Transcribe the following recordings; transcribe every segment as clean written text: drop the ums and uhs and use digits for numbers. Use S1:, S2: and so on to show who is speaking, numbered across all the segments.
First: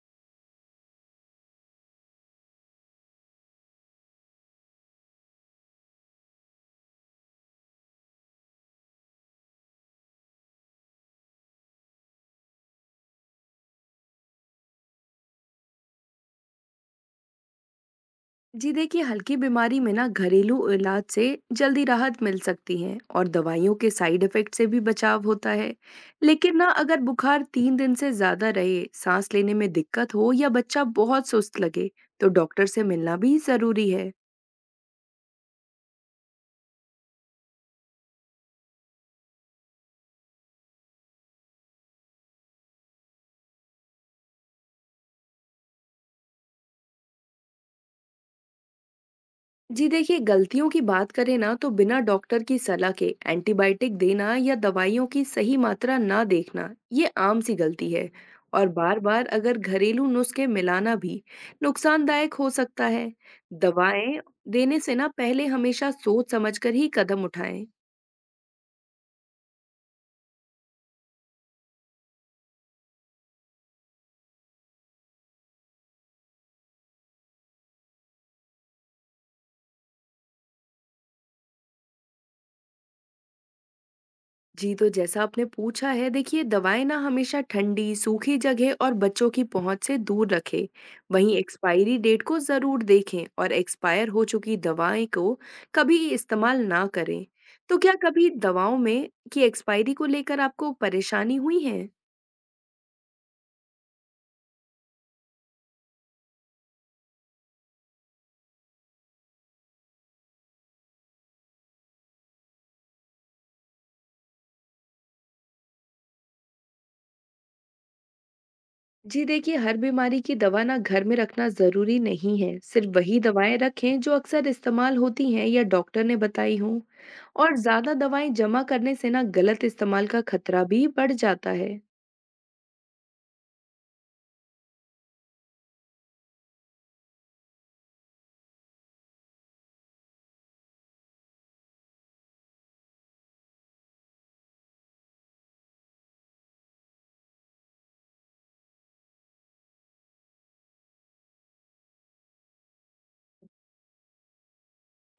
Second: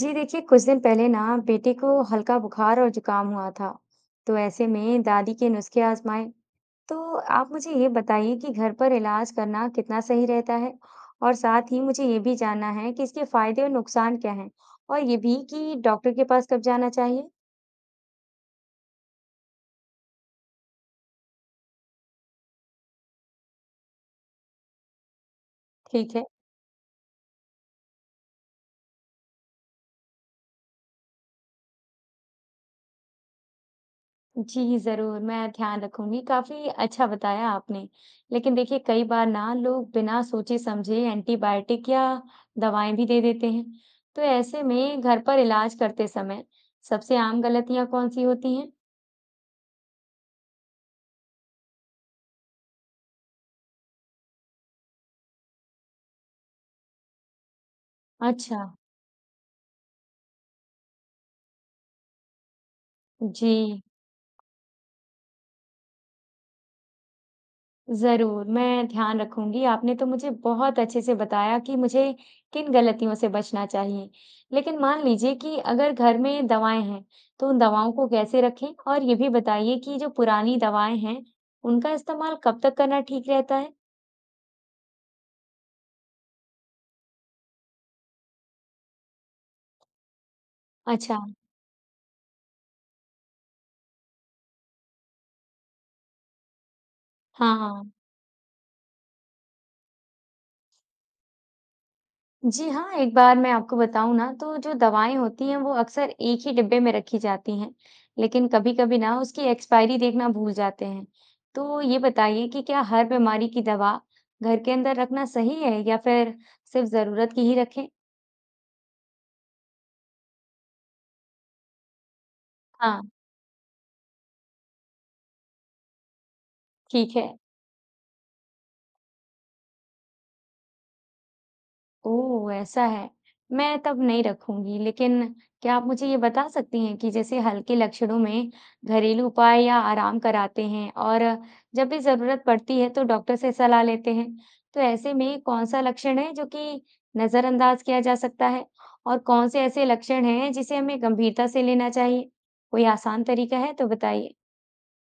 S1: जी देखिए, कुछ दिन पहले ना बेटी को हल्का बुखार और जुकाम हुआ था। तो ऐसे में दादी के नुस्खे आजमाए। तो आप मुझे ये बताइए कि घर पर इलाज करना कितना सही रहता है। और साथ ही मुझे ये भी जानना है कि इसके फायदे और नुकसान क्या हैं। और ये भी कि डॉक्टर के पास कब जाना चाहिए।
S2: जी देखिए हल्की बीमारी में ना घरेलू इलाज से जल्दी राहत मिल सकती है और दवाइयों के साइड इफेक्ट से भी बचाव होता है।
S1: ठीक है।
S2: लेकिन ना अगर बुखार 3 दिन से ज्यादा रहे सांस लेने में दिक्कत हो या बच्चा बहुत सुस्त लगे तो डॉक्टर से मिलना भी जरूरी है।
S1: जी, ज़रूर, मैं ध्यान रखूँगी, काफ़ी अच्छा बताया आपने। लेकिन देखिए, कई बार ना लोग बिना सोचे-समझे एंटीबायोटिक या दवाएँ भी दे देते हैं। तो ऐसे में घर पर इलाज करते समय सबसे आम गलतियाँ कौन-सी होती हैं?
S2: जी देखिए गलतियों की बात करें ना तो बिना डॉक्टर की सलाह के एंटीबायोटिक देना या दवाइयों की सही मात्रा ना देखना ये आम सी गलती है।
S1: अच्छा।
S2: और बार बार अगर घरेलू नुस्खे मिलाना भी नुकसानदायक हो सकता है।
S1: जी।
S2: दवाएं देने से ना पहले हमेशा सोच समझकर ही कदम उठाएं।
S1: ज़रूर, मैं ध्यान रखूँगी। आपने तो मुझे बहुत अच्छे से बताया कि मुझे किन गलतियों से बचना चाहिए। लेकिन मान लीजिए कि अगर घर में दवाएँ हैं, तो उन दवाओं को कैसे रखें? और ये भी बताइए कि जो पुरानी दवाएँ हैं, उनका इस्तेमाल कब तक करना ठीक रहता है?
S2: जी, तो जैसा आपने पूछा है, देखिए दवाएँ ना हमेशा ठंडी, सूखी जगह और बच्चों की पहुँच से दूर रखें।
S1: अच्छा।
S2: वहीं एक्सपायरी डेट को ज़रूर देखें और एक्सपायर हो चुकी दवाएँ को कभी इस्तेमाल ना करें।
S1: हाँ,
S2: तो क्या
S1: हाँ।
S2: कभी दवाओं में की एक्सपायरी को लेकर आपको परेशानी हुई है?
S1: जी हाँ, एक बार मैं आपको बताऊँ ना तो जो दवाएँ होती हैं वो अक्सर एक ही डिब्बे में रखी जाती हैं, लेकिन कभी-कभी ना उसकी एक्सपायरी देखना भूल जाते हैं। तो ये बताइए कि क्या हर बीमारी की दवा घर के अंदर रखना सही है या फिर सिर्फ ज़रूरत की ही रखें?
S2: जी देखिए, हर बीमारी की दवा ना घर में रखना ज़रूरी नहीं है। सिर्फ़
S1: हाँ,
S2: वही दवाएँ रखें जो अक्सर इस्तेमाल होती हैं या डॉक्टर ने बताई हों।
S1: ठीक है।
S2: और ज़्यादा दवाएँ जमा करने से ना गलत इस्तेमाल का खतरा भी बढ़ जाता है।
S1: ओह! ऐसा है। मैं तब नहीं रखूँगी, लेकिन क्या आप मुझे ये बता सकती हैं कि जैसे हल्के लक्षणों में घरेलू उपाय या आराम कराते हैं और जब भी ज़रूरत पड़ती है तो डॉक्टर से सलाह लेते हैं। तो ऐसे में कौन-सा लक्षण है जो कि नज़रअंदाज किया जा सकता है? और कौन से ऐसे लक्षण हैं जिसे हमें गंभीरता से लेना चाहिए? कोई आसान तरीका है तो बताइए।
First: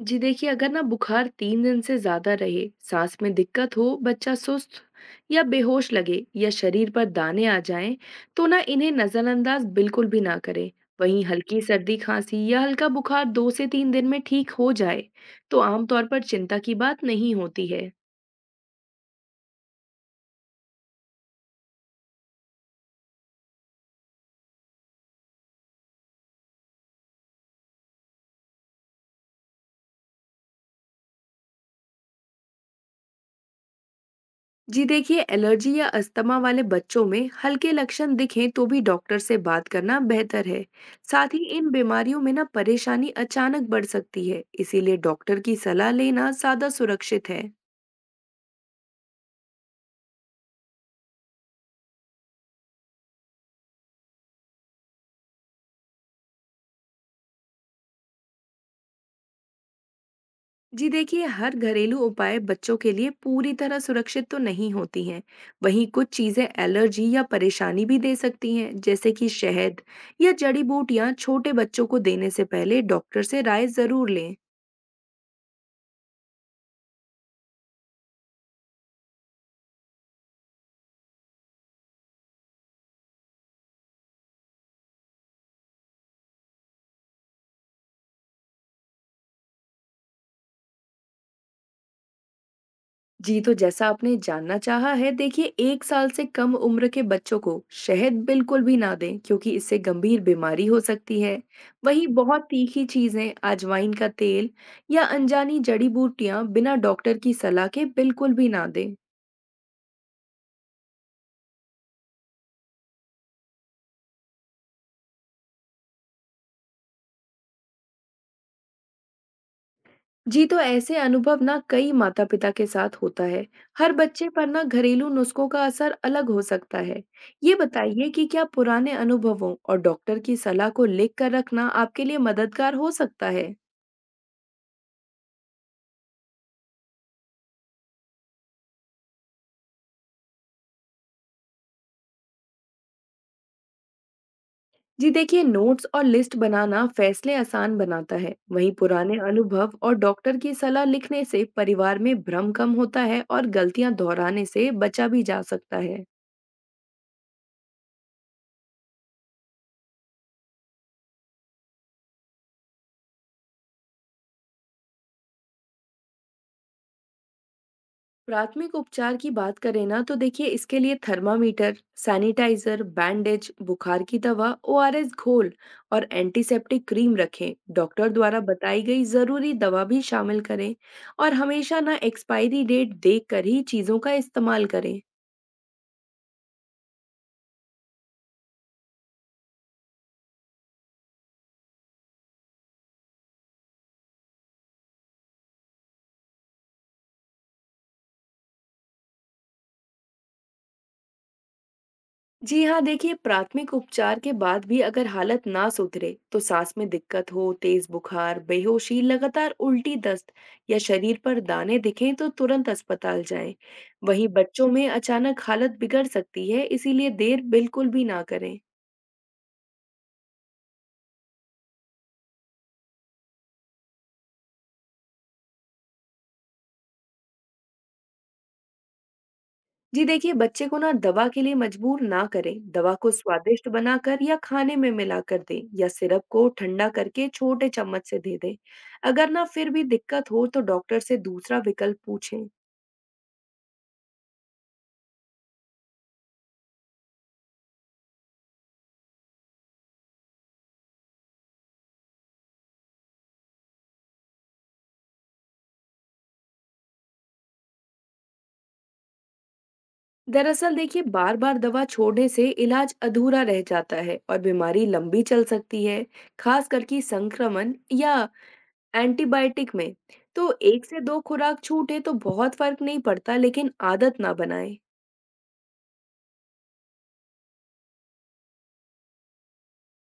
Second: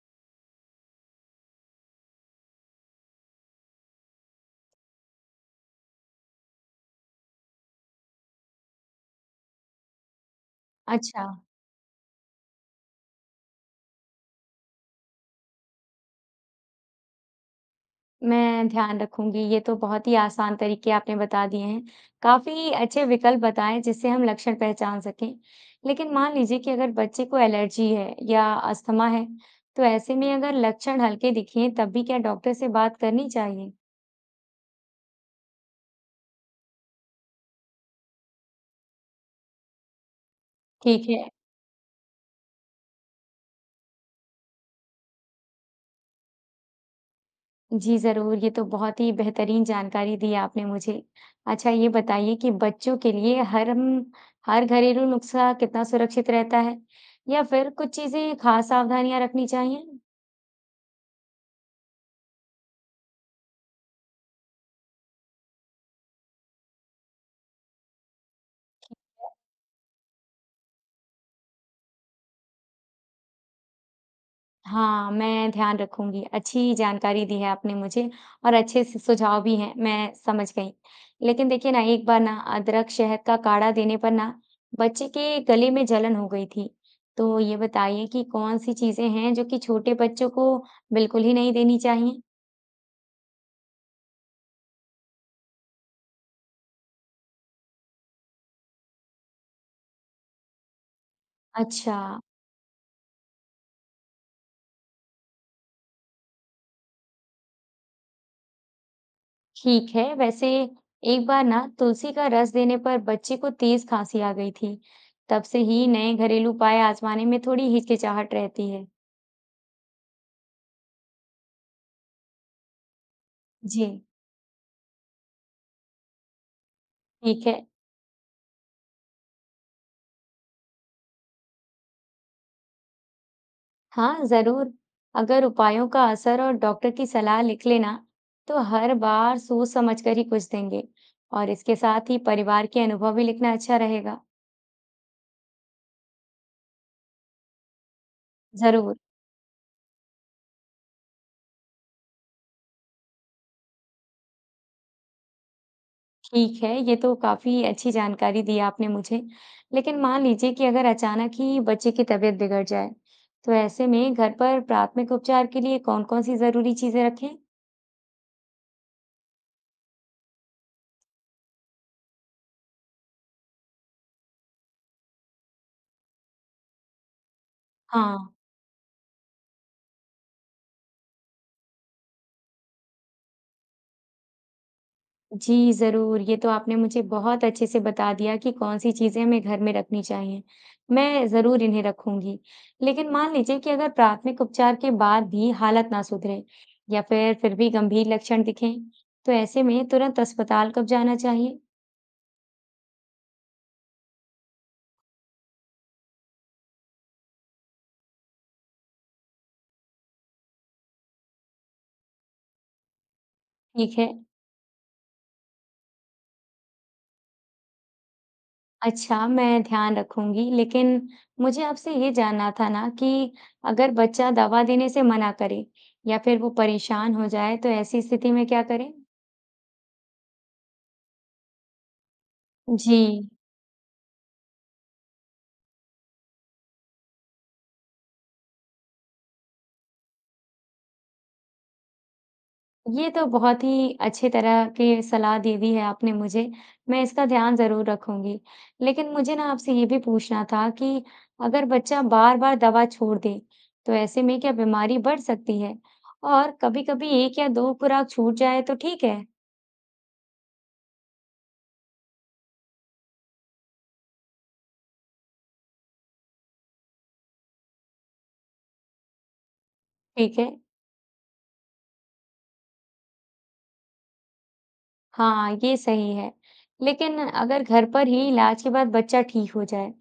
S2: जी देखिए अगर ना बुखार 3 दिन से ज्यादा रहे, सांस में दिक्कत हो, बच्चा सुस्त या बेहोश लगे या शरीर पर दाने आ जाएं, तो ना इन्हें नजरअंदाज बिल्कुल भी ना करें। वहीं
S1: अच्छा।
S2: हल्की सर्दी खांसी या हल्का बुखार 2 से 3 दिन में ठीक हो जाए, तो आमतौर पर चिंता की बात नहीं होती है।
S1: मैं ध्यान रखूंगी। ये तो बहुत ही आसान तरीके आपने बता दिए हैं। काफ़ी अच्छे विकल्प बताएँ जिससे हम लक्षण पहचान सकें। लेकिन मान लीजिए कि अगर बच्चे को एलर्जी है या अस्थमा है, तो ऐसे में अगर लक्षण हल्के दिखें तब भी क्या डॉक्टर से बात करनी चाहिए?
S2: जी देखिए एलर्जी या अस्थमा वाले बच्चों में हल्के लक्षण दिखें तो भी डॉक्टर से बात करना बेहतर है।
S1: ठीक है।
S2: साथ ही इन बीमारियों में ना परेशानी अचानक बढ़ सकती है इसीलिए डॉक्टर की सलाह लेना ज्यादा सुरक्षित है।
S1: जी ज़रूर, ये तो बहुत ही बेहतरीन जानकारी दी आपने मुझे। अच्छा ये बताइए कि बच्चों के लिए हर घरेलू नुस्खा कितना सुरक्षित रहता है? या फिर कुछ चीज़ें खास सावधानियां रखनी चाहिए?
S2: जी देखिए हर घरेलू उपाय बच्चों के लिए पूरी तरह सुरक्षित तो नहीं होती हैं। वहीं कुछ चीजें एलर्जी या परेशानी भी दे सकती हैं जैसे कि शहद या जड़ी बूटियां छोटे बच्चों को देने से पहले डॉक्टर से राय जरूर लें।
S1: हाँ, मैं ध्यान रखूँगी। अच्छी जानकारी दी है आपने मुझे और अच्छे स सुझाव भी हैं, मैं समझ गई। लेकिन देखिए ना, एक बार ना अदरक शहद का काढ़ा देने पर ना बच्चे के गले में जलन हो गई थी। तो ये बताइए कि कौन-सी चीज़ें हैं जो कि छोटे बच्चों को बिल्कुल ही नहीं देनी चाहिए?
S2: जी तो जैसा आपने जानना चाहा है देखिए 1 साल से कम उम्र के बच्चों को शहद बिल्कुल भी ना दें क्योंकि इससे गंभीर बीमारी हो सकती है।
S1: अच्छा,
S2: वहीं बहुत तीखी चीजें अजवाइन का तेल या अनजानी जड़ी बूटियां बिना डॉक्टर की सलाह के बिल्कुल भी ना दें।
S1: ठीक है। वैसे एक बार ना तुलसी का रस देने पर बच्चे को तेज़ खाँसी आ गई थी। तब से ही नए घरेलू उपाय आज़माने में थोड़ी हिचकिचाहट रहती है।
S2: जी तो ऐसे अनुभव ना कई माता पिता के साथ होता है। हर
S1: जी,
S2: बच्चे पर ना घरेलू नुस्खों का असर अलग हो सकता है।
S1: ठीक
S2: ये
S1: है।
S2: बताइए कि क्या पुराने अनुभवों और डॉक्टर की सलाह को लिख कर रखना आपके लिए मददगार हो सकता है?
S1: हाँ, ज़रूर। अगर उपायों का असर और डॉक्टर की सलाह लिख लेना, तो हर बार सोच-समझ कर ही कुछ देंगे। और इसके साथ ही परिवार के अनुभव भी लिखना अच्छा रहेगा।
S2: जी देखिए नोट्स और लिस्ट बनाना फैसले आसान बनाता है। वहीं
S1: ज़रूर,
S2: पुराने अनुभव और डॉक्टर की सलाह लिखने से परिवार में भ्रम कम होता है और गलतियां दोहराने से बचा भी जा सकता है।
S1: ठीक है, ये तो काफ़ी अच्छी जानकारी दी आपने मुझे। लेकिन मान लीजिए कि अगर अचानक ही बच्चे की तबीयत बिगड़ जाए, तो ऐसे में घर पर प्राथमिक उपचार के लिए कौन-कौन सी ज़रूरी चीज़ें रखें?
S2: प्राथमिक उपचार की बात करें ना तो देखिए इसके लिए थर्मामीटर सैनिटाइजर बैंडेज बुखार की दवा ओआरएस घोल और एंटीसेप्टिक क्रीम रखें। डॉक्टर
S1: हाँ।
S2: द्वारा बताई गई जरूरी दवा भी शामिल करें। और हमेशा ना एक्सपायरी डेट देख कर ही चीजों का इस्तेमाल करें।
S1: जी, ज़रूर। ये तो आपने मुझे बहुत अच्छे से बता दिया कि कौन-सी चीज़ें हमें घर में रखनी चाहिए। मैं ज़रूर इन्हें रखूँगी। लेकिन मान लीजिए कि अगर प्राथमिक उपचार के बाद भी हालत ना सुधरे या फिर भी गंभीर लक्षण दिखें, तो ऐसे में तुरंत अस्पताल कब जाना चाहिए?
S2: जी हाँ देखिए प्राथमिक उपचार के बाद भी अगर हालत ना सुधरे तो सांस में दिक्कत हो तेज बुखार बेहोशी लगातार उल्टी दस्त या शरीर पर दाने दिखें तो तुरंत अस्पताल जाएं।
S1: ठीक है।
S2: वहीं बच्चों में अचानक हालत बिगड़ सकती है इसीलिए देर बिल्कुल भी ना करें।
S1: अच्छा, मैं ध्यान रखूँगी। लेकिन मुझे आपसे ये जानना था ना कि अगर बच्चा दवा देने से मना करे या फिर वो परेशान हो जाए, तो ऐसी स्थिति में क्या करें?
S2: जी देखिए बच्चे को ना दवा के लिए मजबूर ना करें दवा
S1: जी।
S2: को स्वादिष्ट बनाकर या खाने में मिलाकर दें या सिरप को ठंडा करके छोटे चम्मच से दे दें। अगर ना फिर भी दिक्कत हो तो डॉक्टर से दूसरा विकल्प पूछें।
S1: ये तो बहुत ही अच्छी तरह की सलाह दे दी है आपने मुझे। मैं इसका ध्यान ज़रूर रखूँगी। लेकिन मुझे ना आपसे ये भी पूछना था कि अगर बच्चा बार-बार दवा छोड़ दे, तो ऐसे में क्या बीमारी बढ़ सकती है? और कभी-कभी 1 या 2 खुराक छूट जाए तो ठीक है,
S2: दरअसल देखिए बार बार दवा छोड़ने से इलाज अधूरा रह जाता है और बीमारी लंबी चल सकती है। खास करके संक्रमण या एंटीबायोटिक में।
S1: ठीक है।
S2: तो 1 से 2 खुराक छूटे तो बहुत फर्क नहीं पड़ता लेकिन आदत ना बनाए।
S1: हाँ, ये सही है। लेकिन अगर घर पर ही इलाज के बाद बच्चा ठीक हो जाए,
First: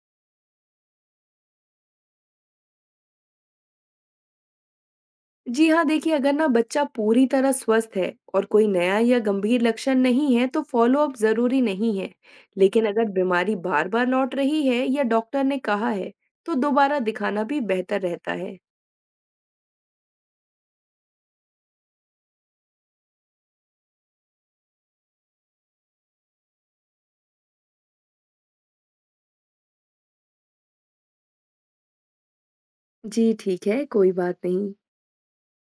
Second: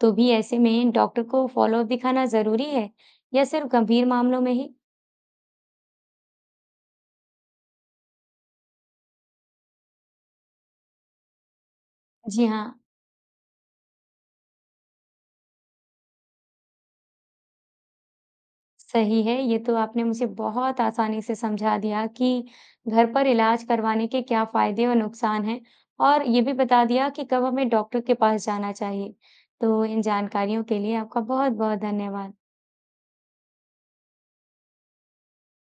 S1: तो भी ऐसे में डॉक्टर को फ़ॉलो-अप दिखाना ज़रूरी है या सिर्फ़ गंभीर मामलों में ही?
S2: जी हाँ देखिए अगर ना बच्चा पूरी तरह स्वस्थ है और कोई नया या गंभीर लक्षण नहीं है तो फॉलोअप जरूरी नहीं है।
S1: जी हाँ।
S2: लेकिन अगर बीमारी बार बार लौट रही है या डॉक्टर ने कहा है तो दोबारा दिखाना भी बेहतर रहता है।
S1: सही है, ये तो आपने मुझे बहुत आसानी से समझा दिया कि घर पर इलाज करवाने के क्या फ़ायदे और नुकसान हैं और ये भी बता दिया कि कब हमें डॉक्टर के पास जाना चाहिए। तो इन जानकारियों के लिए आपका बहुत-बहुत धन्यवाद।
S2: जी ठीक है कोई बात नहीं।